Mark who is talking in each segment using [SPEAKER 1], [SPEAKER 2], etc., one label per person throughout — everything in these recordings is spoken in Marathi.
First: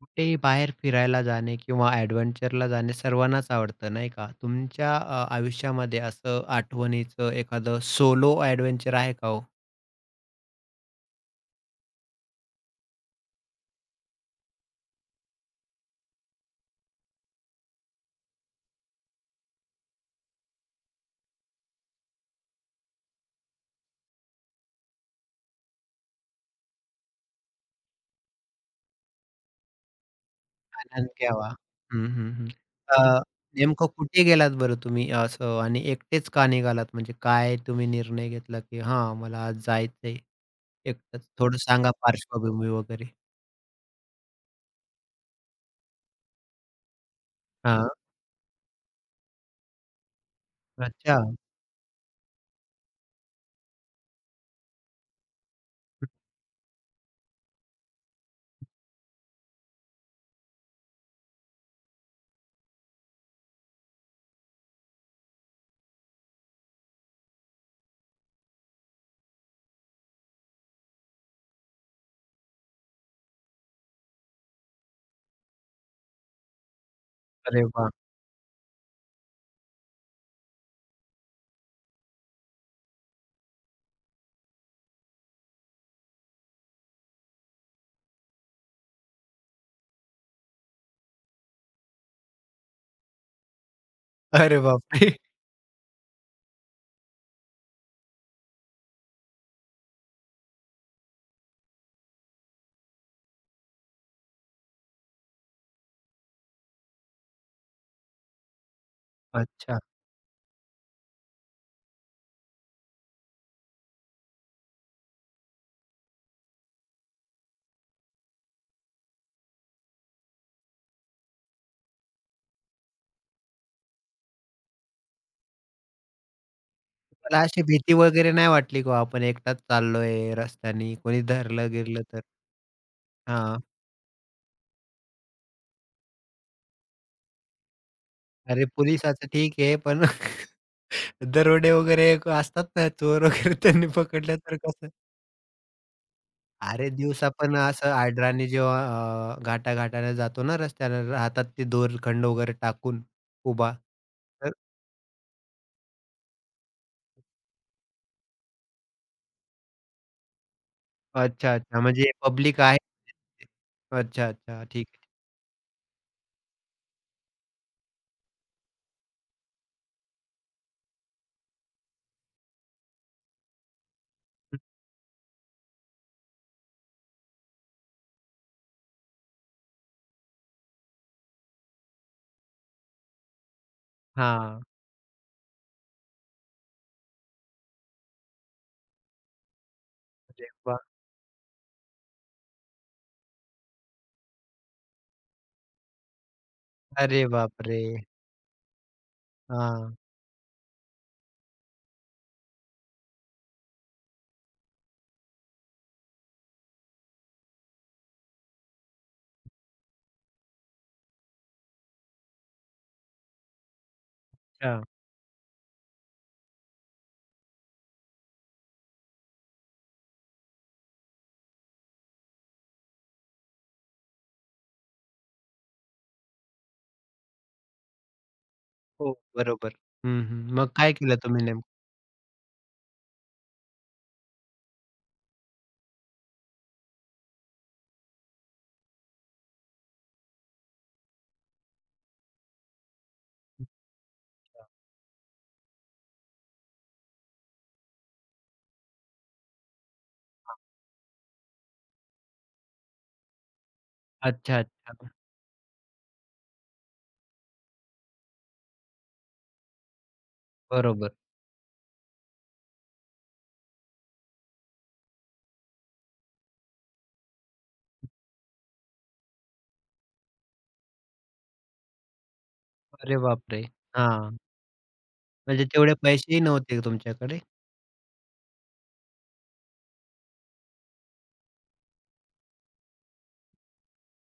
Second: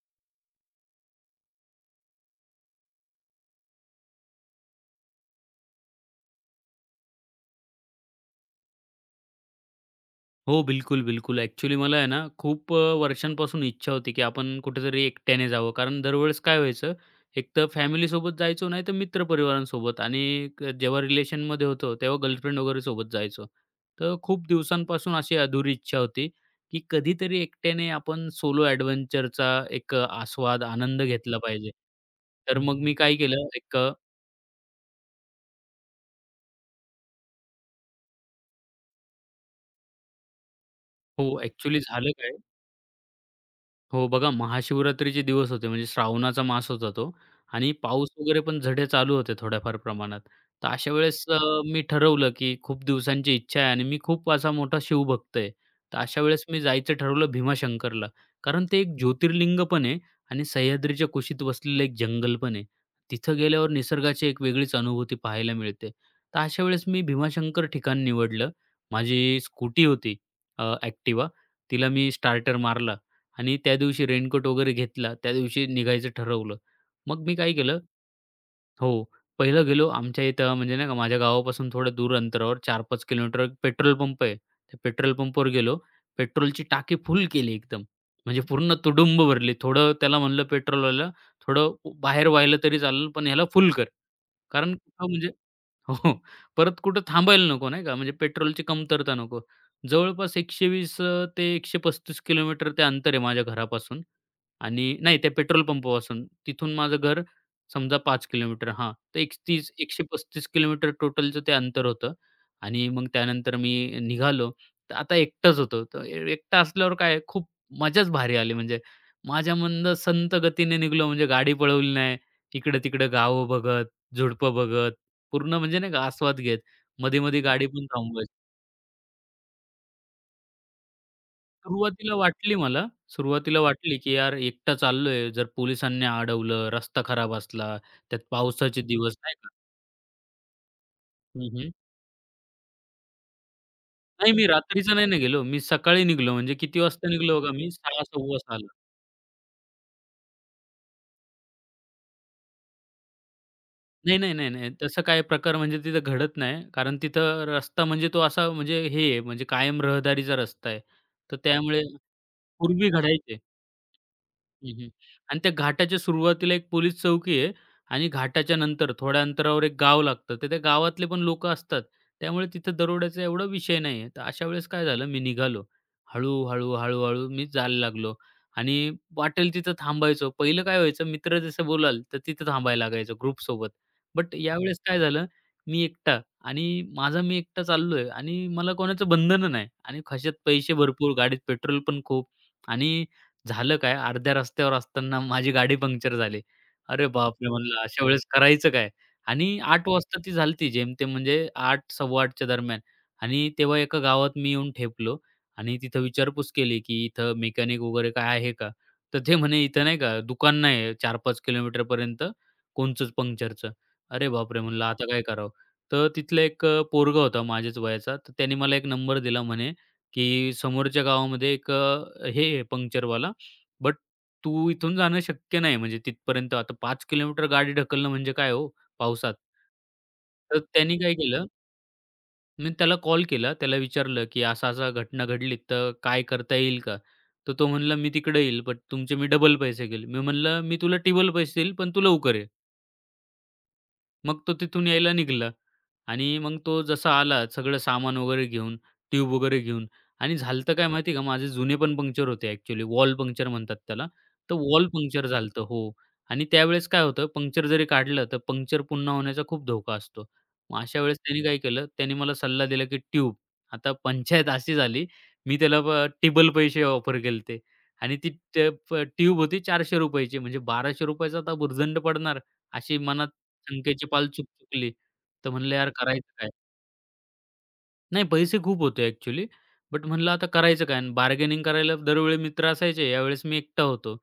[SPEAKER 1] कुठेही बाहेर फिरायला जाणे किंवा ॲडव्हेंचरला जाणे सर्वांनाच आवडतं, नाही का? तुमच्या आयुष्यामध्ये असं आठवणीचं एखादं सोलो ॲडव्हेंचर आहे का हो?
[SPEAKER 2] हो, बिलकुल, बिलकुल. ॲक्चुअली मला आहे ना, खूप वर्षांपासून इच्छा होती, की आपण कुठेतरी एकट्याने जावं. कारण दरवेळेस काय व्हायचं, एक तर फॅमिलीसोबत जायचो, नाहीतर मित्रपरिवारांसोबत आणि जेव्हा रिलेशनमध्ये होतो, तेव्हा गर्लफ्रेंड वगैरे सोबत जायचो. तर खूप दिवसांपासून अशी अधुरी इच्छा होती, की कधीतरी एकट्याने आपण सोलो ॲडव्हेंचरचा एक आस्वाद, आनंद
[SPEAKER 1] आनंद
[SPEAKER 2] घेतला
[SPEAKER 1] घ्यावा.
[SPEAKER 2] पाहिजे.
[SPEAKER 1] हं, हं, हं.
[SPEAKER 2] तर मग मी काय
[SPEAKER 1] अ,
[SPEAKER 2] केलं,
[SPEAKER 1] नेमकं कुठे गेलात बरं तुम्ही असं आणि एकटेच का निघालात? म्हणजे काय तुम्ही निर्णय घेतला, की हां, मला आज जायचंय
[SPEAKER 2] हो,
[SPEAKER 1] एकटंच? थोडं
[SPEAKER 2] ॲक्चुअली
[SPEAKER 1] सांगा
[SPEAKER 2] झालं काय
[SPEAKER 1] पार्श्वभूमी वगैरे.
[SPEAKER 2] हो, बघा महाशिवरात्रीचे दिवस होते म्हणजे श्रावणाचा मास होता तो आणि
[SPEAKER 1] हां.
[SPEAKER 2] पाऊस वगैरे पण झडे चालू होते थोड्याफार प्रमाणात. तर अशा
[SPEAKER 1] अच्छा.
[SPEAKER 2] वेळेस अ, मी ठरवलं, की खूप दिवसांची इच्छा आहे आणि मी खूप असा मोठा शिवभक्त आहे. तर अशा वेळेस मी जायचं ठरवलं भीमाशंकरला. कारण ते एक ज्योतिर्लिंग पण आहे आणि सह्याद्रीच्या कुशीत वसलेलं एक जंगल पण आहे. तिथं गेल्यावर निसर्गाची एक वेगळीच अनुभूती पाहायला मिळते. तर अशा वेळेस मी भीमाशंकर ठिकाण निवडलं. माझी स्कूटी होती. अ, तिला मी स्टार्टर मारला आणि त्या दिवशी रेनकोट वगैरे घेतला. त्या दिवशी निघायचं ठरवलं. मग मी काय
[SPEAKER 1] अरे
[SPEAKER 2] केलं
[SPEAKER 1] वाह!
[SPEAKER 2] हो, पहिलं गेलो आमच्या इथं म्हणजे नाही का माझ्या गावापासून थोडं दूर अंतरावर 4-5 किलोमीटर एक पेट्रोल पंप आहे. त्या पेट्रोल पंपवर गेलो. पेट्रोलची टाकी फुल केली एकदम. म्हणजे पूर्ण तुडुंब भरली. थोडं त्याला म्हणलं पेट्रोलवाल्याला, "थोडं बाहेर व्हायला तरी चालेल, पण ह्याला फुल कर."
[SPEAKER 1] अरे
[SPEAKER 2] कारण
[SPEAKER 1] बापरे!
[SPEAKER 2] म्हणजे हो. हो. परत कुठं थांबायला नको नाही का, म्हणजे पेट्रोलची कमतरता नको. जवळपास 120 ते 135 किलोमीटर ते अंतर आहे माझ्या घरापासून आणि नाही त्या पेट्रोल पंपापासून. तिथून माझं घर समजा पाच किलोमीटर हां. तर 130
[SPEAKER 1] अच्छा.
[SPEAKER 2] 135 किलोमीटर टोटलचं ते अंतर होतं आणि मग त्यानंतर मी निघालो. तर आता एकटाच होतो. तर एकटा असल्यावर काय खूप मजाच भारी आली. म्हणजे माझ्या मंद संत गतीने निघालो म्हणजे गाडी पळवली नाही. इकडं-तिकडं गावं बघत, झुडपं बघत, पूर्ण म्हणजे नाही का आस्वाद घेत.
[SPEAKER 1] मला
[SPEAKER 2] मधी-मधी
[SPEAKER 1] अशी
[SPEAKER 2] गाडी पण
[SPEAKER 1] भीती वगैरे
[SPEAKER 2] थांबवायची.
[SPEAKER 1] नाही वाटली का ओ आपण एकटाच चाललोय रस्त्यानी, कोणी धरलं-बिरलं
[SPEAKER 2] सुरुवातीला
[SPEAKER 1] तर?
[SPEAKER 2] वाटली मला, सुरुवातीला
[SPEAKER 1] हां.
[SPEAKER 2] वाटली, की यार एकटा चाललोय, जर पोलिसांनी अडवलं, रस्ता खराब असला, त्यात
[SPEAKER 1] अरे
[SPEAKER 2] पावसाचे दिवस
[SPEAKER 1] पोलिसाचं
[SPEAKER 2] नाही का.
[SPEAKER 1] ठीक आहे, पण
[SPEAKER 2] हं, हं.
[SPEAKER 1] दरोडे वगैरे असतात ना, चोर वगैरे त्यांनी
[SPEAKER 2] नाही
[SPEAKER 1] पकडलं
[SPEAKER 2] मी
[SPEAKER 1] तर कसं?
[SPEAKER 2] रात्रीचं नाही ना गेलो. मी सकाळी निघालो. म्हणजे किती
[SPEAKER 1] अरे
[SPEAKER 2] वाजता
[SPEAKER 1] दिवसा
[SPEAKER 2] निघालो बघा
[SPEAKER 1] पण
[SPEAKER 2] मी
[SPEAKER 1] असं आडराणी
[SPEAKER 2] 6:00-6:15 ला.
[SPEAKER 1] जेव्हा घाटा-घाटाने जातो ना रस्त्यानं, हातात ते दोरखंड वगैरे टाकून उभा.
[SPEAKER 2] नाही, नाही, नाही,
[SPEAKER 1] तर
[SPEAKER 2] नाही. तसं काही प्रकार म्हणजे तिथं घडत नाही. कारण तिथं रस्ता म्हणजे तो असा म्हणजे हे आहे म्हणजे कायम रहदारीचा रस्ता आहे. तर
[SPEAKER 1] अच्छा, अच्छा.
[SPEAKER 2] त्यामुळे
[SPEAKER 1] म्हणजे पब्लिक आहे
[SPEAKER 2] पूर्वी घडायचे.
[SPEAKER 1] तिथे. अच्छा, अच्छा.
[SPEAKER 2] हं, हं.
[SPEAKER 1] ठीक
[SPEAKER 2] आणि त्या घाटाच्या सुरुवातीला एक पोलीस चौकी आहे आणि घाटाच्या नंतर थोड्या अंतरावर एक गाव लागतं. तर त्या गावातले पण लोकं असतात. त्यामुळे तिथं दरोड्याचा एवढा विषय नाही आहे. तर अशा
[SPEAKER 1] आहे.
[SPEAKER 2] वेळेस काय झालं, मी निघालो. हळू-हळू मी जायला लागलो आणि वाटेल तिथं थांबायचो. पहिलं काय व्हायचं, मित्र जसं बोलाल, तर तिथं थांबायला लागायचं ग्रुपसोबत. बट
[SPEAKER 1] हां.
[SPEAKER 2] यावेळेस काय झालं, मी एकटा आणि माझा मी एकटा चाललोय आणि मला कोणाचं बंधन नाही आणि खिशात
[SPEAKER 1] अरे
[SPEAKER 2] पैसे
[SPEAKER 1] वाह!
[SPEAKER 2] भरपूर, गाडीत पेट्रोल पण खूप आणि झालं काय, अर्ध्या रस्त्यावर असताना माझी गाडी पंक्चर झाली. अरे
[SPEAKER 1] अरे
[SPEAKER 2] बापरे! म्हणलं
[SPEAKER 1] बापरे!
[SPEAKER 2] अशा वेळेस करायचं काय? आणि 8
[SPEAKER 1] हां.
[SPEAKER 2] वाजता ती झालती जेमतेम म्हणजे 8, 8:15 च्या दरम्यान आणि तेव्हा एका गावात मी येऊन ठेपलो आणि तिथं विचारपूस केली, की "इथं मेकॅनिक वगैरे काय आहे का?" तर ते म्हणे, "इथं नाही का दुकान नाही आहे 4-5 किलोमीटरपर्यंत कोणचंच पंक्चरचं." अरे बापरे! म्हणलं आता काय करावं? तर तिथला एक पोरगा होता माझ्याच वयाचा, तर त्याने मला एक नंबर दिला म्हणे, की समोरच्या गावामध्ये एक अ, हे पंक्चरवाला. बट तू इथून जाणं शक्य नाही म्हणजे तिथपर्यंत. आता 5 किलोमीटर गाडी ढकलणं म्हणजे काय हो
[SPEAKER 1] हो,
[SPEAKER 2] पावसात.
[SPEAKER 1] बरोबर. हं, हं.
[SPEAKER 2] तर
[SPEAKER 1] मग काय
[SPEAKER 2] त्यांनी काय
[SPEAKER 1] केलं तुम्ही
[SPEAKER 2] केलं,
[SPEAKER 1] नेमकं?
[SPEAKER 2] मी त्याला कॉल केला. त्याला विचारलं, की "असा-असा घटना घडली, तर काय करता येईल का?" तर तो म्हणला, "मी तिकडे येईल, बट तुमचे मी डबल पैसे घेईल." मी म्हणलं, "मी तुला टिबल पैसे देईल, पण तू लवकर ये." मग तो तिथून यायला निघाला. आणि मग तो जसा आला सगळं सामान वगैरे घेऊन, ट्यूब वगैरे घेऊन आणि झालं काय माहिती आहे का, माझे जुने पण पंक्चर होते ॲक्चुअली वॉल पंक्चर म्हणतात त्याला. तर
[SPEAKER 1] अच्छा,
[SPEAKER 2] वॉल
[SPEAKER 1] अच्छा.
[SPEAKER 2] पंक्चर झालं हो. आणि त्यावेळेस काय होतं पंक्चर जरी काढलं तर पंक्चर पुन्हा होण्याचा खूप धोका असतो. मग अशा
[SPEAKER 1] बरोबर.
[SPEAKER 2] वेळेस त्याने काय केलं, त्याने मला सल्ला दिला की ट्यूब. आता पंचायत अशी झाली, मी त्याला टिबल पैसे ऑफर केलते आणि ती ट प ट्यूब होती ₹400 ची म्हणजे ₹1200 चा आता भुर्दंड पडणार, अशी
[SPEAKER 1] अरे
[SPEAKER 2] मनात
[SPEAKER 1] बापरे!
[SPEAKER 2] शंकेची पाल
[SPEAKER 1] हां,
[SPEAKER 2] चुकचुकली. तर
[SPEAKER 1] म्हणजे
[SPEAKER 2] म्हणलं, "यार
[SPEAKER 1] तेवढे
[SPEAKER 2] करायचं
[SPEAKER 1] पैसेही
[SPEAKER 2] काय?"
[SPEAKER 1] नव्हते तुमच्याकडे?
[SPEAKER 2] नाही पैसे खूप होते ॲक्चुअली. बट म्हणलं आता करायचं काय? आणि बार्गेनिंग करायला दरवेळी मित्र असायचे. यावेळेस मी एकटा होतो.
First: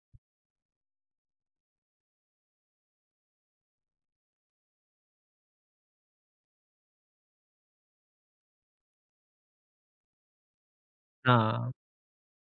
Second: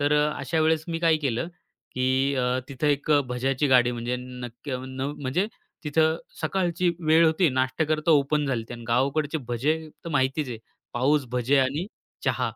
[SPEAKER 2] तर अशा वेळेस मी काय केलं, की तिथं एक भज्याची गाडी म्हणजे नक्की अ, न म्हणजे तिथं सकाळची वेळ होती. नाश्ता करता ओपन झाली आणि गावाकडचे भजे तर माहितीच आहे. पाऊस, भजे
[SPEAKER 1] हां.
[SPEAKER 2] आणि चहा.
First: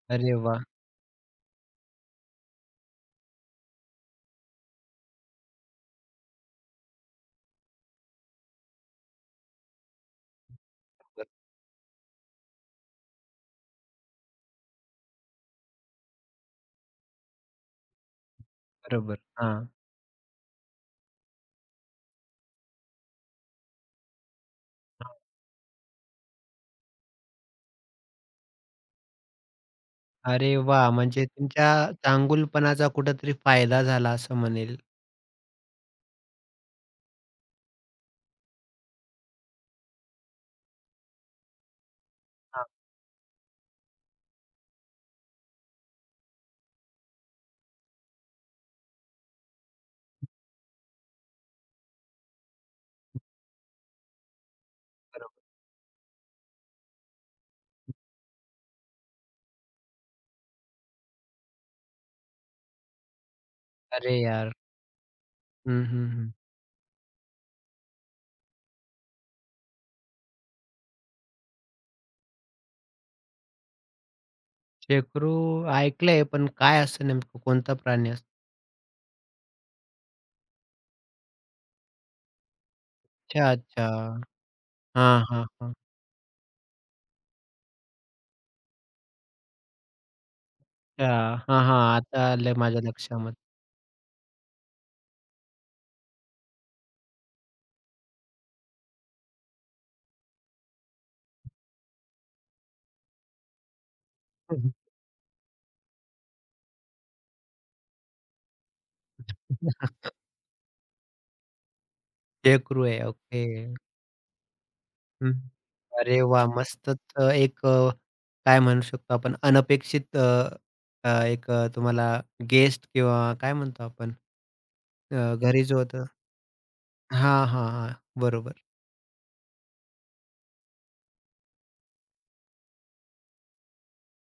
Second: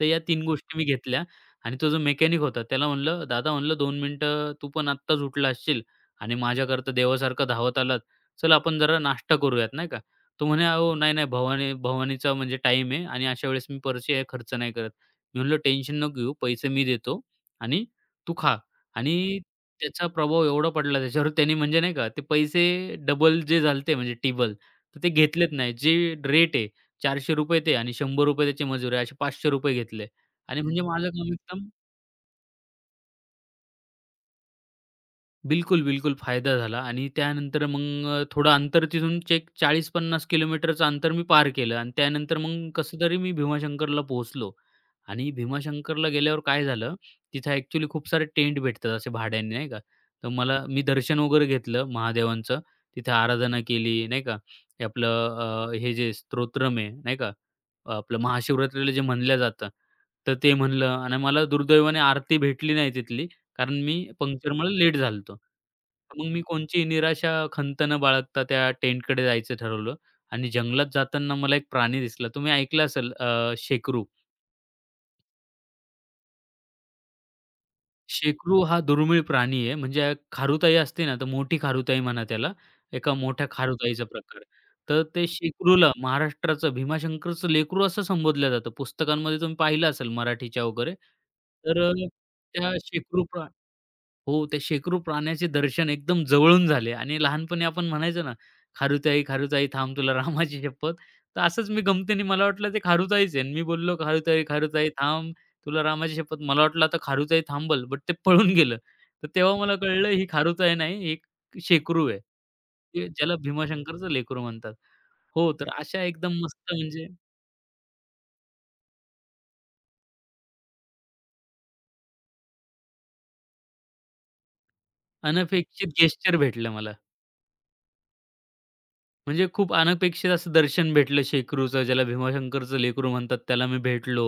[SPEAKER 2] तर या
[SPEAKER 1] अरे
[SPEAKER 2] 3
[SPEAKER 1] वाह!
[SPEAKER 2] गोष्टी मी घेतल्या आणि तो जो मेकॅनिक होता त्याला म्हणलं, "दादा," म्हणलं, "2 मिनिटं तू पण आत्ताच उठला असशील आणि माझ्याकरता देवासारखं धावत आलात. चल आपण जरा नाश्ता करूयात." नाही का? तो म्हणे, "अहो नाही-नाही
[SPEAKER 1] बरोबर,
[SPEAKER 2] भवानी भवानीचा म्हणजे टाईम आहे आणि अशा वेळेस मी पैसे खर्च नाही करत." मी म्हणलं, "टेन्शन नको घेऊ. पैसे मी देतो आणि तू खा." आणि
[SPEAKER 1] बरोबर. हां,
[SPEAKER 2] त्याचा प्रभाव एवढा पडला त्याच्यावर त्याने म्हणजे नाही का ते पैसे डबल जे झालते म्हणजे टिबल, तर ते
[SPEAKER 1] हां.
[SPEAKER 2] घेतलेच नाही. जे रेट आहे ₹400 ते आणि ₹100 त्याची मजूर आहे असे ₹500 घेतले
[SPEAKER 1] अरे
[SPEAKER 2] आणि म्हणजे
[SPEAKER 1] वाह!
[SPEAKER 2] माझं
[SPEAKER 1] म्हणजे तुमच्या
[SPEAKER 2] कमीत
[SPEAKER 1] चांगुलपणाचा कुठेतरी फायदा झाला असं म्हणेल.
[SPEAKER 2] बिलकुल, बिलकुल फायदा झाला आणि त्यानंतर मग थोडं अंतर तिथून चेक 40-50 किलोमीटरचं अंतर मी पार केलं आणि त्यानंतर
[SPEAKER 1] हां,
[SPEAKER 2] मग कसं तरी मी भीमाशंकरला पोहोचलो आणि भीमाशंकरला गेल्यावर काय झालं, तिथं ॲक्चुअली खूप सारे टेंट भेटतात असे भाड्याने नाही का. तर मला मी दर्शन वगैरे घेतलं महादेवांचं, तिथे आराधना केली नाही का. हे आपलं
[SPEAKER 1] बरोबर.
[SPEAKER 2] हे जे स्तोत्रम आहे नाही का, आपलं महाशिवरात्रीला जे म्हणलं जातं, तर ते म्हणलं आणि मला दुर्दैवाने आरती भेटली नाही तिथली. कारण मी
[SPEAKER 1] अरे यार!
[SPEAKER 2] पंक्चरमुळे लेट झालो होतो.
[SPEAKER 1] हं, हं,
[SPEAKER 2] मग
[SPEAKER 1] हं.
[SPEAKER 2] मी कोणची निराशा, खंत न बाळगता त्या टेंटकडे जायचं ठरवलं आणि जंगलात जाताना मला एक प्राणी दिसला. तुम्ही ऐकलं असेल शेकरू.
[SPEAKER 1] शेकरू ऐकलंय, पण काय असतं नेमकं कोणता प्राणी असतो?
[SPEAKER 2] शेकरू हा दुर्मिळ प्राणी आहे. म्हणजे खारुताई असते ना, तर मोठी खारुताई म्हणा त्याला. एका मोठ्या
[SPEAKER 1] अच्छा,
[SPEAKER 2] खारुताईचा
[SPEAKER 1] अच्छा.
[SPEAKER 2] प्रकार. तर
[SPEAKER 1] हां,
[SPEAKER 2] ते
[SPEAKER 1] हां, हां.
[SPEAKER 2] शेकरूला महाराष्ट्राचं भीमाशंकरचं लेकरू असं संबोधलं जातं. पुस्तकांमध्ये तुम्ही पाहिलं असेल मराठीच्या वगैरे.
[SPEAKER 1] अच्छा. हां,
[SPEAKER 2] तर अ,
[SPEAKER 1] हां. आता आलं
[SPEAKER 2] त्या
[SPEAKER 1] माझ्या
[SPEAKER 2] शेकरू
[SPEAKER 1] लक्षामध्ये.
[SPEAKER 2] प्रा हो, त्या शेकडो प्राण्याचे दर्शन एकदम जवळून झाले आणि लहानपणी आपण म्हणायचो ना, "खारुताई, खारुताई थांब तुला रामाची शपथ." तर असंच मी गमतीने मला वाटलं ते खारुताईच आहे आणि मी बोललो, "खारुताई, खारुताई थांब तुला रामाची शपथ." मला वाटलं आता खारुताई थांबल, बट ते पळून गेलं. तर तेव्हा मला कळलं ही खारुताई नाही, ही एक शेकरू आहे.
[SPEAKER 1] चेकरू आहे.
[SPEAKER 2] ते ज्याला
[SPEAKER 1] ओके.
[SPEAKER 2] भीमाशंकरचं लेकरू म्हणतात.
[SPEAKER 1] हं.
[SPEAKER 2] हो, तर अशा
[SPEAKER 1] अरे
[SPEAKER 2] एकदम
[SPEAKER 1] वाह!
[SPEAKER 2] मस्त
[SPEAKER 1] मस्तच
[SPEAKER 2] म्हणजे
[SPEAKER 1] काय म्हणू शकतो आपण अनपेक्षित तुम्हाला गेस्ट किंवा काय म्हणतो आपण घरी जो
[SPEAKER 2] अनपेक्षित
[SPEAKER 1] होतं
[SPEAKER 2] गेस्चर भेटलं मला.
[SPEAKER 1] हां, हां, हां. बरोबर.
[SPEAKER 2] म्हणजे खूप अनपेक्षित असं दर्शन भेटलं शेकरूचं, ज्याला भीमाशंकरचं लेकरू म्हणतात, त्याला मी भेटलो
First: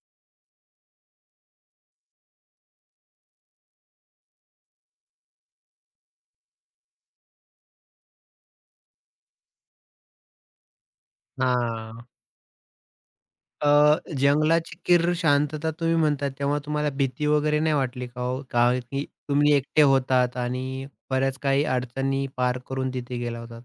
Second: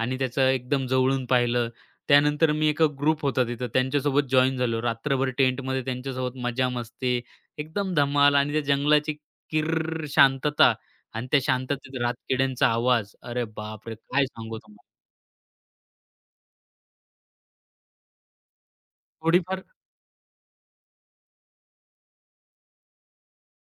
[SPEAKER 2] आणि त्याचं एकदम जवळून पाहिलं. त्यानंतर मी एका ग्रुप होता तिथं, त्यांच्यासोबत जॉइन झालो. रात्रभर टेंटमध्ये त्यांच्यासोबत मजा-मस्ती, एकदम धमाल आणि त्या जंगलाची किर्र शांतता आणि त्या शांततेत
[SPEAKER 1] हां.
[SPEAKER 2] रातकिड्यांचा आवाज. अरे
[SPEAKER 1] अ,
[SPEAKER 2] बापरे! काय सांगू
[SPEAKER 1] जंगलाची
[SPEAKER 2] तुम्हाला.
[SPEAKER 1] किर्र शांतता तुम्ही म्हणता तेव्हा तुम्हाला भीती वगैरे नाही वाटली का हो? कारण की तुम्ही
[SPEAKER 2] थोडीफार
[SPEAKER 1] एकटे होतात आणि बऱ्याच काही अडचणी पार करून तिथे गेला होतात.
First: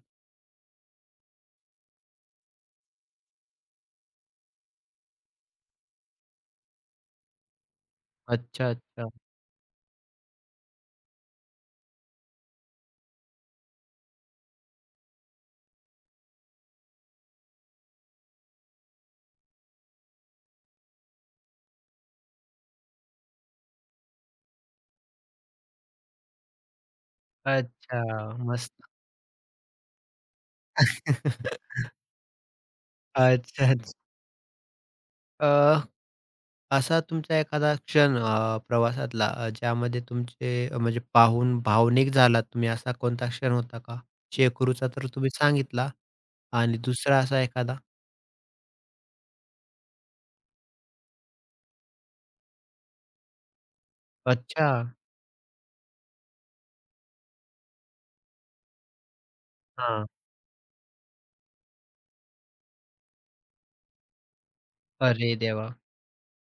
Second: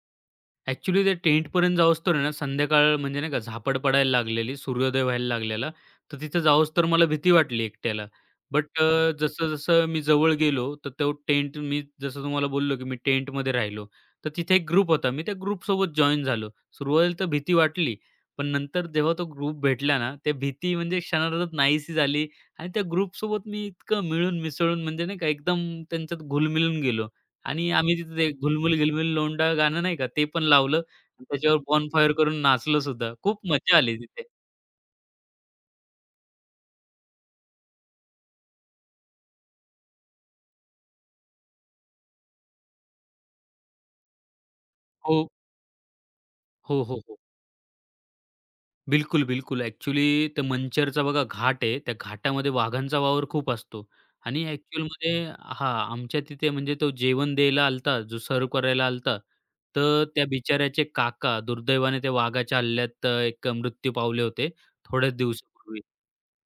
[SPEAKER 2] ॲक्चुअली ते टेंटपर्यंत जाऊस्तोवर आहे ना, संध्याकाळ म्हणजे नाही का झापड पडायला लागलेली, सूर्योदय व्हायला लागलेला. तर तिथं जाऊस्तोवर मला भीती वाटली एकट्याला.
[SPEAKER 1] अच्छा,
[SPEAKER 2] बट
[SPEAKER 1] अच्छा.
[SPEAKER 2] जसं-जसं मी जवळ गेलो, तर तो टेंट मी जसं तुम्हाला बोललो, की मी टेंटमध्ये राहिलो. तर तिथे एक ग्रुप होता. मी त्या ग्रुपसोबत जॉइन झालो. सुरुवातीला तर भीती वाटली, पण नंतर जेव्हा तो ग्रुप भेटला ना, त्या भीती म्हणजे क्षणार्धात नाहीशी झाली आणि त्या ग्रुपसोबत मी इतकं मिळून मिसळून म्हणजे नाही का एकदम त्यांच्यात घुलमिलून गेलो. आणि आम्ही
[SPEAKER 1] अच्छा.
[SPEAKER 2] तिथे ते
[SPEAKER 1] मस्त.
[SPEAKER 2] "घुलमुल-गिलमुल लोंढा" गाणं नाही का, ते पण लावलं आणि त्याच्यावर बॉनफायर करून नाचलो सुद्धा. खूप
[SPEAKER 1] अच्छा,
[SPEAKER 2] मजा
[SPEAKER 1] अच्छा.
[SPEAKER 2] आली तिथे.
[SPEAKER 1] अ, असा तुमचा एखादा क्षण प्रवासातला ज्यामध्ये तुमचे म्हणजे पाहून भावनिक झालात तुम्ही, असा कोणता क्षण होता का? शेकरूचा तर
[SPEAKER 2] हो.
[SPEAKER 1] तुम्ही सांगितला आणि
[SPEAKER 2] हो, हो, हो.
[SPEAKER 1] दुसरा असा एखादा?
[SPEAKER 2] बिलकुल, बिलकुल. ॲक्चुअली ते मंचरचा बघा घाट आहे. त्या घाटामध्ये वाघांचा वावर खूप असतो आणि
[SPEAKER 1] अच्छा.
[SPEAKER 2] ॲक्चुअलमध्ये हां, आमच्या तिथे म्हणजे तो जेवण द्यायला आलता होता, जो सर्व्ह करायला आला होता, तर
[SPEAKER 1] हां.
[SPEAKER 2] त्या बिचाऱ्याचे काका दुर्दैवाने त्या वाघाच्या हल्ल्यात एक मृत्यू पावले होते थोड्याच
[SPEAKER 1] अरे देवा!
[SPEAKER 2] दिवसापूर्वी.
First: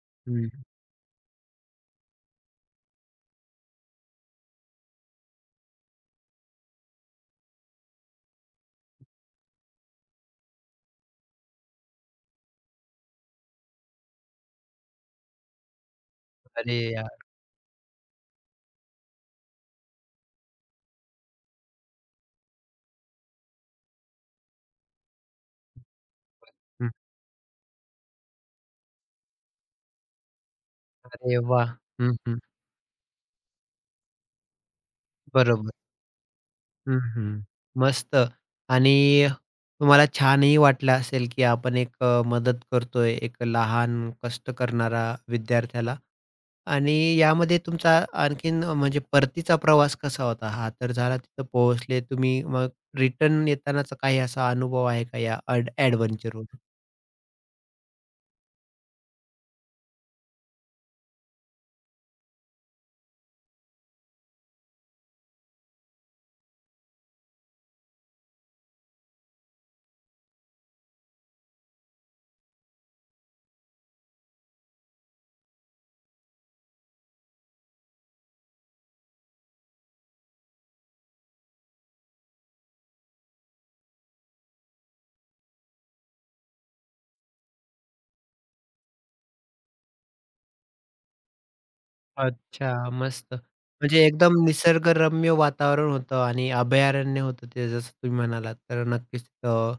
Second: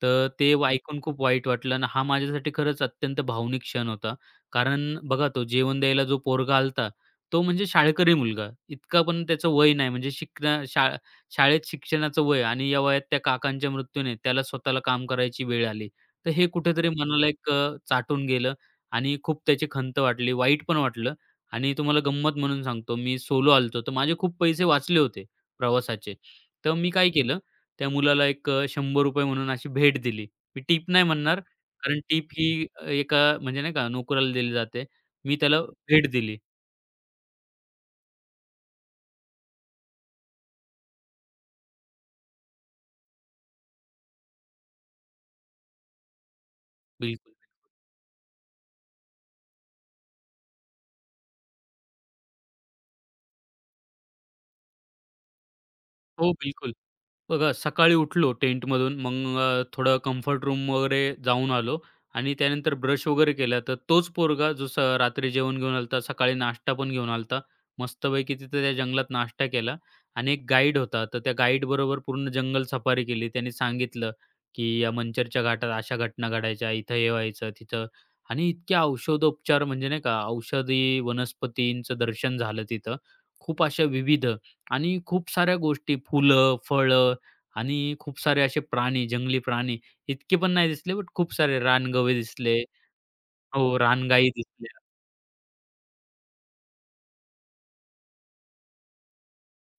[SPEAKER 2] तर ते
[SPEAKER 1] हं.
[SPEAKER 2] ऐकून खूप वाईट वाटलं आणि हा माझ्यासाठी खरंच अत्यंत भावनिक क्षण होता. कारण बघा तो जेवण द्यायला जो पोरगा आला तो म्हणजे शाळकरी मुलगा. इतका पण त्याचं वय नाही म्हणजे शिकण्या शा शाळेत शिक्षणाचं वय आणि या वयात त्या काकांच्या मृत्यूने त्याला स्वतःला काम करायची वेळ आली. तर हे
[SPEAKER 1] अरे
[SPEAKER 2] कुठेतरी
[SPEAKER 1] यार!
[SPEAKER 2] मनाला एक चाटून गेलं आणि खूप त्याची खंत वाटली, वाईट पण वाटलं आणि तुम्हाला गंमत म्हणून सांगतो, मी सोलो आलो तर माझे खूप पैसे वाचले होते प्रवासाचे. तर मी
[SPEAKER 1] हं.
[SPEAKER 2] काय केलं, त्या मुलाला ₹100 म्हणून अशी भेट दिली. मी टिप नाही
[SPEAKER 1] अरे
[SPEAKER 2] म्हणणार,
[SPEAKER 1] वाह!
[SPEAKER 2] कारण
[SPEAKER 1] हं,
[SPEAKER 2] टिप
[SPEAKER 1] हं.
[SPEAKER 2] ही एका म्हणजे नाही का नोकराला दिली जाते. मी त्याला
[SPEAKER 1] बरोबर.
[SPEAKER 2] भेट दिली.
[SPEAKER 1] हं, हं. मस्त आणि तुम्हाला छानही वाटलं असेल, की आपण मदत करतोय, एक लहान कष्ट करणारा विद्यार्थ्याला आणि
[SPEAKER 2] बिलकुल.
[SPEAKER 1] यामध्ये तुमचा आणखीन म्हणजे परतीचा प्रवास कसा होता? हा तर झाला तिथं पोहोचले तुम्ही. मग रिटर्न येतानाचा काही असा अनुभव आहे का या
[SPEAKER 2] हो,
[SPEAKER 1] अॅडव्हेंचरहून?
[SPEAKER 2] बिलकुल. बघा, सकाळी उठलो टेंटमधून, मग थोडं कम्फर्ट रूम वगैरे जाऊन आलो आणि त्यानंतर ब्रश वगैरे केला. तर तोच पोरगा जो रात्री जेवण घेऊन आला होता, सकाळी नाश्ता पण घेऊन आला होता. मस्तपैकी तिथं त्या जंगलात नाश्ता केला आणि एक गाईड होता. तर त्या गाईडबरोबर पूर्ण जंगल सफारी केली. त्याने सांगितलं, की या मंचरच्या घाटात अशा घटना घडायच्या, इथं हे व्हायचं, तिथं आणि इतके औषधोपचार म्हणजे नाही का, औषधी वनस्पतींचं दर्शन झालं तिथं. खूप अशा विविध आणि खूप साऱ्या गोष्टी, फुलं, फळं आणि खूप सारे असे प्राणी, जंगली प्राणी इतके पण नाही दिसले, बट खूप सारे रानगवे दिसले.
[SPEAKER 1] अच्छा, मस्त.
[SPEAKER 2] हो,
[SPEAKER 1] म्हणजे
[SPEAKER 2] रानगाई
[SPEAKER 1] एकदम
[SPEAKER 2] दिसल्या.
[SPEAKER 1] निसर्गरम्य वातावरण होतं आणि अभयारण्य होतं ते जसं तुम्ही म्हणालात. तर नक्कीच तिथं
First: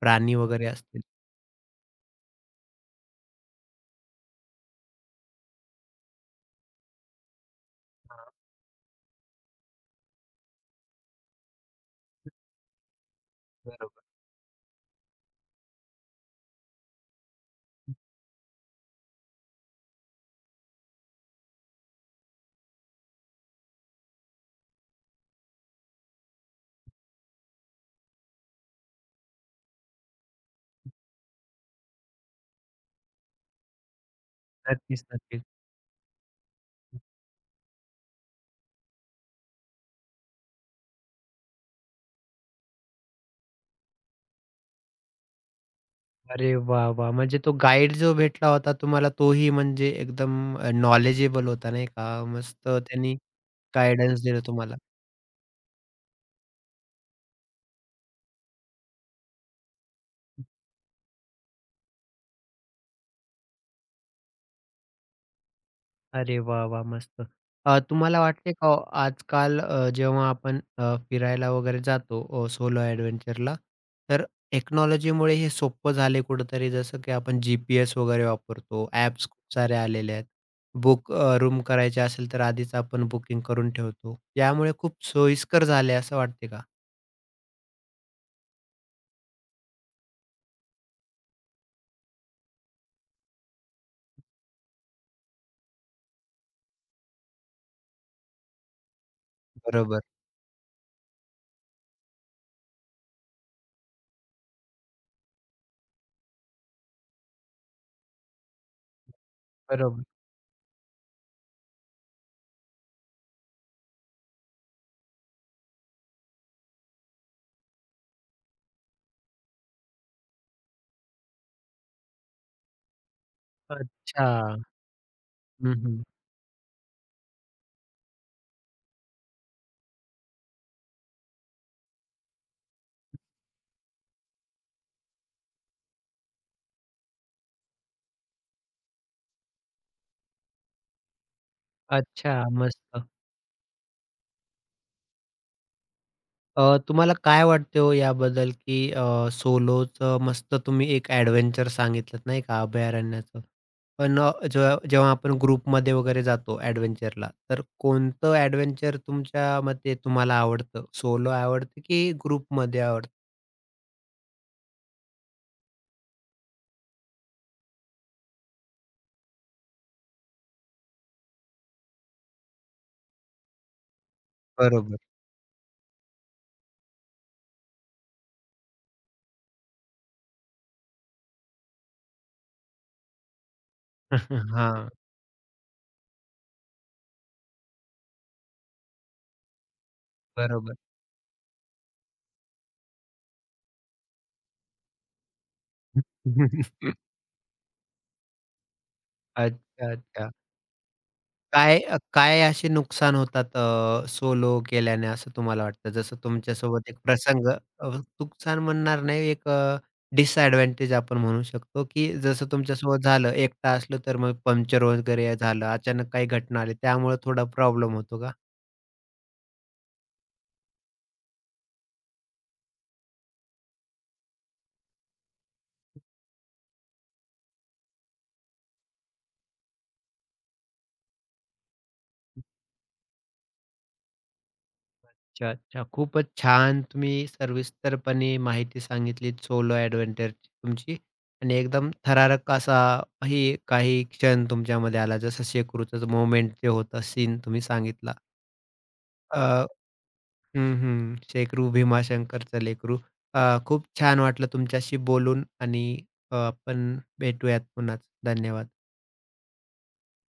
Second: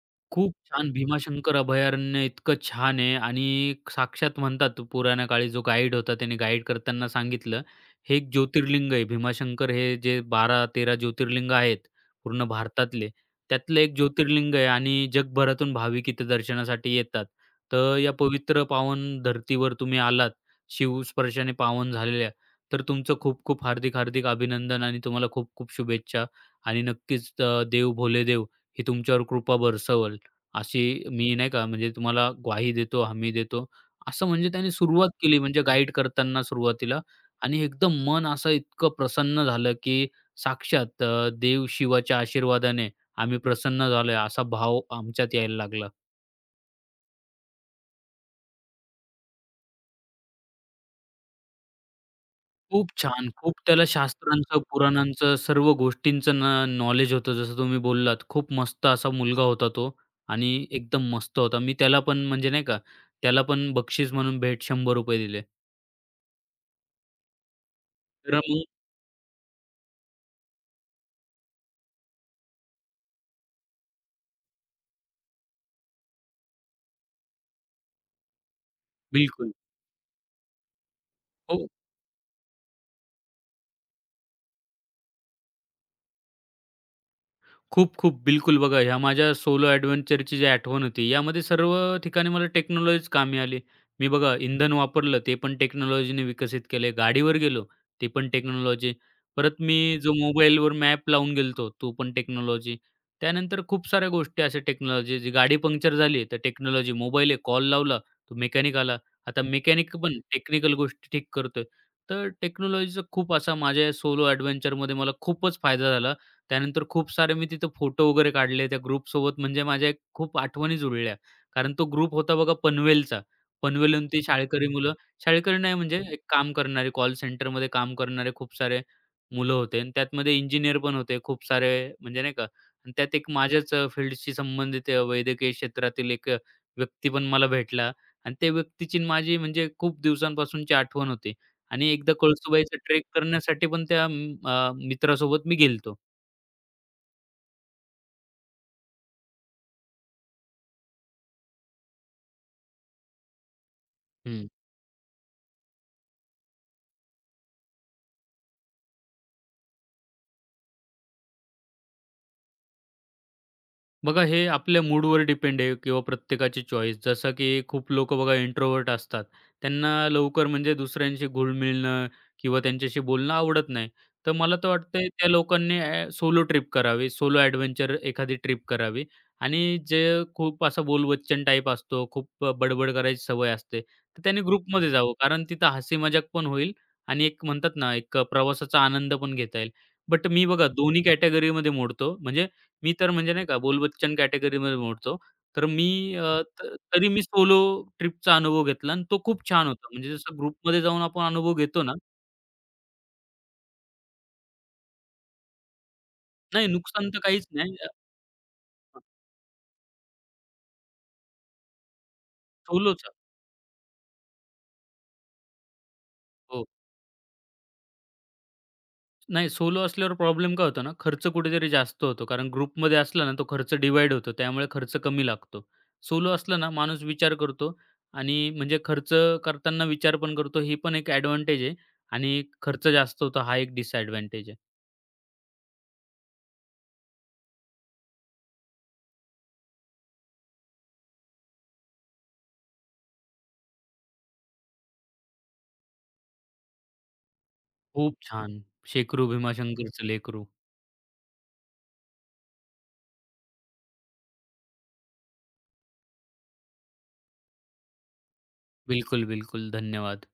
[SPEAKER 1] प्राणी
[SPEAKER 2] खूप
[SPEAKER 1] वगैरे
[SPEAKER 2] छान
[SPEAKER 1] असतील.
[SPEAKER 2] भीमाशंकर अभयारण्य इतकं छान आहे आणि साक्षात म्हणतात पुराण्या काळी जो गाईड होता त्याने गाईड करताना सांगितलं, हे
[SPEAKER 1] हां,
[SPEAKER 2] एक ज्योतिर्लिंग आहे. भीमाशंकर हे जे 12-13 ज्योतिर्लिंग आहेत पूर्ण भारतातले, त्यातलं एक
[SPEAKER 1] बरोबर.
[SPEAKER 2] ज्योतिर्लिंग आहे आणि जगभरातून भाविक इथे दर्शनासाठी येतात. तर या पवित्र पावन धरतीवर तुम्ही आलात, शिवस्पर्शाने पावन झालेल्या, तर तुमचं खूप-खूप हार्दिक-हार्दिक अभिनंदन आणि तुम्हाला खूप-खूप शुभेच्छा आणि नक्कीच देव भोलेदेव ही तुमच्यावर कृपा बरसवल. अशी मी नाही का म्हणजे तुम्हाला ग्वाही देतो, हमी देतो, असं म्हणजे त्याने
[SPEAKER 1] नक्कीच,
[SPEAKER 2] सुरुवात केली
[SPEAKER 1] नक्कीच.
[SPEAKER 2] म्हणजे गाईड करताना सुरुवातीला आणि एकदम मन असं इतकं प्रसन्न झालं, की साक्षात देव शिवाच्या आशीर्वादाने आम्ही प्रसन्न झालोय असा भाव आमच्यात यायला लागला.
[SPEAKER 1] अरे वाह! वाह! म्हणजे तो गाईड जो भेटला होता तुम्हाला तोही म्हणजे एकदम नॉलेजेबल होता नाही का? मस्त
[SPEAKER 2] खूप
[SPEAKER 1] त्यांनी
[SPEAKER 2] छान! खूप त्याला
[SPEAKER 1] गाईडन्स दिलं
[SPEAKER 2] शास्त्रांचं,
[SPEAKER 1] तुम्हाला.
[SPEAKER 2] पुराणांचं सर्व गोष्टींचं न नॉलेज होतं जसं तुम्ही बोललात. खूप मस्त असा मुलगा होता तो आणि एकदम मस्त होता. मी त्याला पण म्हणजे नाही का, त्याला पण बक्षीस म्हणून भेट ₹100 दिले.
[SPEAKER 1] अरे वाह! वाह! मस्त. तुम्हाला
[SPEAKER 2] तर
[SPEAKER 1] वाटते
[SPEAKER 2] मग
[SPEAKER 1] का ओ आजकाल जेव्हा आपण फिरायला वगैरे जातो सोलो एडव्हेंचरला, तर टेक्नॉलॉजीमुळे हे सोपं झाले कुठेतरी जसं की आपण GPS वगैरे वापरतो, ॲप्स
[SPEAKER 2] बिलकुल.
[SPEAKER 1] खूप सारे आलेले आहेत. बुक रूम
[SPEAKER 2] हो.
[SPEAKER 1] करायची असेल तर आधीच आपण बुकिंग करून ठेवतो. यामुळे खूप सोयीस्कर झाले असं वाटते का?
[SPEAKER 2] खूप-खूप. बिलकुल बघा, ह्या माझ्या सोलो एडव्हेंचरची जी आठवण होती, यामध्ये सर्व ठिकाणी मला टेक्नॉलॉजीच कामी आली. मी बघा इंधन वापरलं, ते पण टेक्नॉलॉजीने विकसित केले. गाडीवर गेलो, ते पण टेक्नॉलॉजी. परत मी
[SPEAKER 1] बरोबर,
[SPEAKER 2] जो मोबाईलवर मॅप लावून गेलतो, तो पण टेक्नॉलॉजी. त्यानंतर खूप साऱ्या गोष्टी अशा टेक्नॉलॉजी जी गाडी पंक्चर झाली, तर टेक्नॉलॉजी. मोबाईल आहे, कॉल लावला, तो मेकॅनिक आला. आता मेकॅनिक
[SPEAKER 1] बरोबर.
[SPEAKER 2] पण टेक्निकल गोष्टी ठीक करतोय. तर टेक्नॉलॉजीचा खूप असा माझ्या सोलो एडव्हेंचरमध्ये मला खूपच फायदा झाला. त्यानंतर खूप सारे मी तिथं फोटो वगैरे काढले त्या ग्रुपसोबत म्हणजे माझ्या एक खूप आठवणी जुळल्या. कारण तो ग्रुप होता बघा पनवेलचा. पनवेलहून ती
[SPEAKER 1] अच्छा.
[SPEAKER 2] शाळकरी मुलं, शाळकरी
[SPEAKER 1] हं,
[SPEAKER 2] नाही म्हणजे
[SPEAKER 1] हं.
[SPEAKER 2] एक काम करणारे कॉल सेंटरमध्ये काम करणारे खूप सारे मुलं होते आणि त्यातमध्ये इंजिनिअर पण होते खूप सारे म्हणजे नाही का आणि त्यात एक माझ्याच फील्डशी संबंधित वैद्यकीय क्षेत्रातील एक व्यक्ती पण मला भेटला आणि त्या व्यक्तीची आणि माझी म्हणजे खूप दिवसांपासूनची आठवण होती आणि एकदा
[SPEAKER 1] अच्छा,
[SPEAKER 2] कळसूबाईचा ट्रेक
[SPEAKER 1] मस्त.
[SPEAKER 2] करण्यासाठी पण त्या मित्रासोबत मी गेलो.
[SPEAKER 1] तुम्हाला काय वाटते हो याबद्दल, की सोलोचं मस्त तुम्ही एक ॲडव्हेंचर सांगितलंत नाही का अभयारण्याचं. पण
[SPEAKER 2] हं.
[SPEAKER 1] जेव्हा जेव्हा आपण ग्रुपमध्ये वगैरे जातो ॲडव्हेंचरला, तर कोणतं ॲडव्हेंचर तुमच्या मते तुम्हाला आवडतं? सोलो आवडतं की ग्रुपमध्ये आवडतं?
[SPEAKER 2] बघा हे आपल्या मूडवर डिपेंड आहे किंवा प्रत्येकाची चॉईस. जसं की खूप लोकं बघा इंट्रोव्हर्ट असतात. त्यांना लवकर म्हणजे दुसऱ्यांशी घुल मिळणं किंवा त्यांच्याशी बोलणं आवडत नाही. तर मला तर
[SPEAKER 1] बरोबर.
[SPEAKER 2] वाटतंय त्या लोकांनी सोलो ट्रिप करावी, सोलो एडव्हेंचर एखादी ट्रिप करावी आणि जे खूप असा बोलबच्चन टाइप असतो, खूप बडबड करायची सवय असते, तर त्याने
[SPEAKER 1] हां,
[SPEAKER 2] ग्रुपमध्ये जावं. कारण तिथं हसी मजाक पण होईल आणि एक म्हणतात ना, एक प्रवासाचा आनंद पण घेता येईल. बट मी बघा
[SPEAKER 1] बरोबर.
[SPEAKER 2] दोन्ही कॅटेगरीमध्ये मोडतो. म्हणजे मी तर म्हणजे नाही का बोलबच्चन कॅटेगरीमध्ये मोडतो. तर मी अ, त तरी मी सोलो ट्रिपचा अनुभव घेतला आणि तो खूप छान होता.
[SPEAKER 1] अच्छा,
[SPEAKER 2] म्हणजे
[SPEAKER 1] अच्छा.
[SPEAKER 2] जसं ग्रुपमध्ये जाऊन आपण अनुभव
[SPEAKER 1] काय
[SPEAKER 2] घेतो ना.
[SPEAKER 1] काय असे नुकसान होतात सोलो केल्याने असं तुम्हाला वाटतं? जसं
[SPEAKER 2] नाही
[SPEAKER 1] तुमच्यासोबत एक
[SPEAKER 2] नुकसान तर काहीच
[SPEAKER 1] प्रसंग
[SPEAKER 2] नाही.
[SPEAKER 1] अ, नुकसान म्हणणार नाही डिसएडव्हांटेज आपण म्हणू शकतो, की जसं तुमच्यासोबत
[SPEAKER 2] सोलोचा
[SPEAKER 1] झालं एकटा असलं तर मग पंक्चर वगैरे झालं, अचानक काही घटना
[SPEAKER 2] हो.
[SPEAKER 1] आली त्यामुळे थोडा प्रॉब्लेम होतो का?
[SPEAKER 2] नाही सोलो असल्यावर प्रॉब्लेम काय होतो ना, खर्च कुठेतरी जास्त होतो. कारण ग्रुपमध्ये असला ना तो खर्च डिव्हाईड होतो. त्यामुळे खर्च कमी लागतो. सोलो असला ना माणूस विचार करतो आणि म्हणजे खर्च करताना विचार पण करतो. ही पण एक एडवांटेज आहे आणि खर्च जास्त होतो. हा एक डिसएडवांटेज आहे.
[SPEAKER 1] अच्छा, अच्छा. खूपच छान तुम्ही सविस्तरपणे माहिती सांगितलीत सोलो एडव्हेंचरची तुमची आणि एकदम थरारक असा ही काही क्षण तुमच्यामध्ये आला जसं शेकरूचं मोमेंट जे होतं सीन तुम्ही सांगितला.
[SPEAKER 2] खूप छान. शेकरू
[SPEAKER 1] अ,
[SPEAKER 2] भीमाशंकरचं लेकरू.
[SPEAKER 1] हं, हं. शेकरू भीमाशंकरचं लेकरू. अ, खूप छान वाटलं तुमच्याशी बोलून आणि आपण भेटूयात पुन्हाच. धन्यवाद.
[SPEAKER 2] बिलकुल, बिलकुल. धन्यवाद.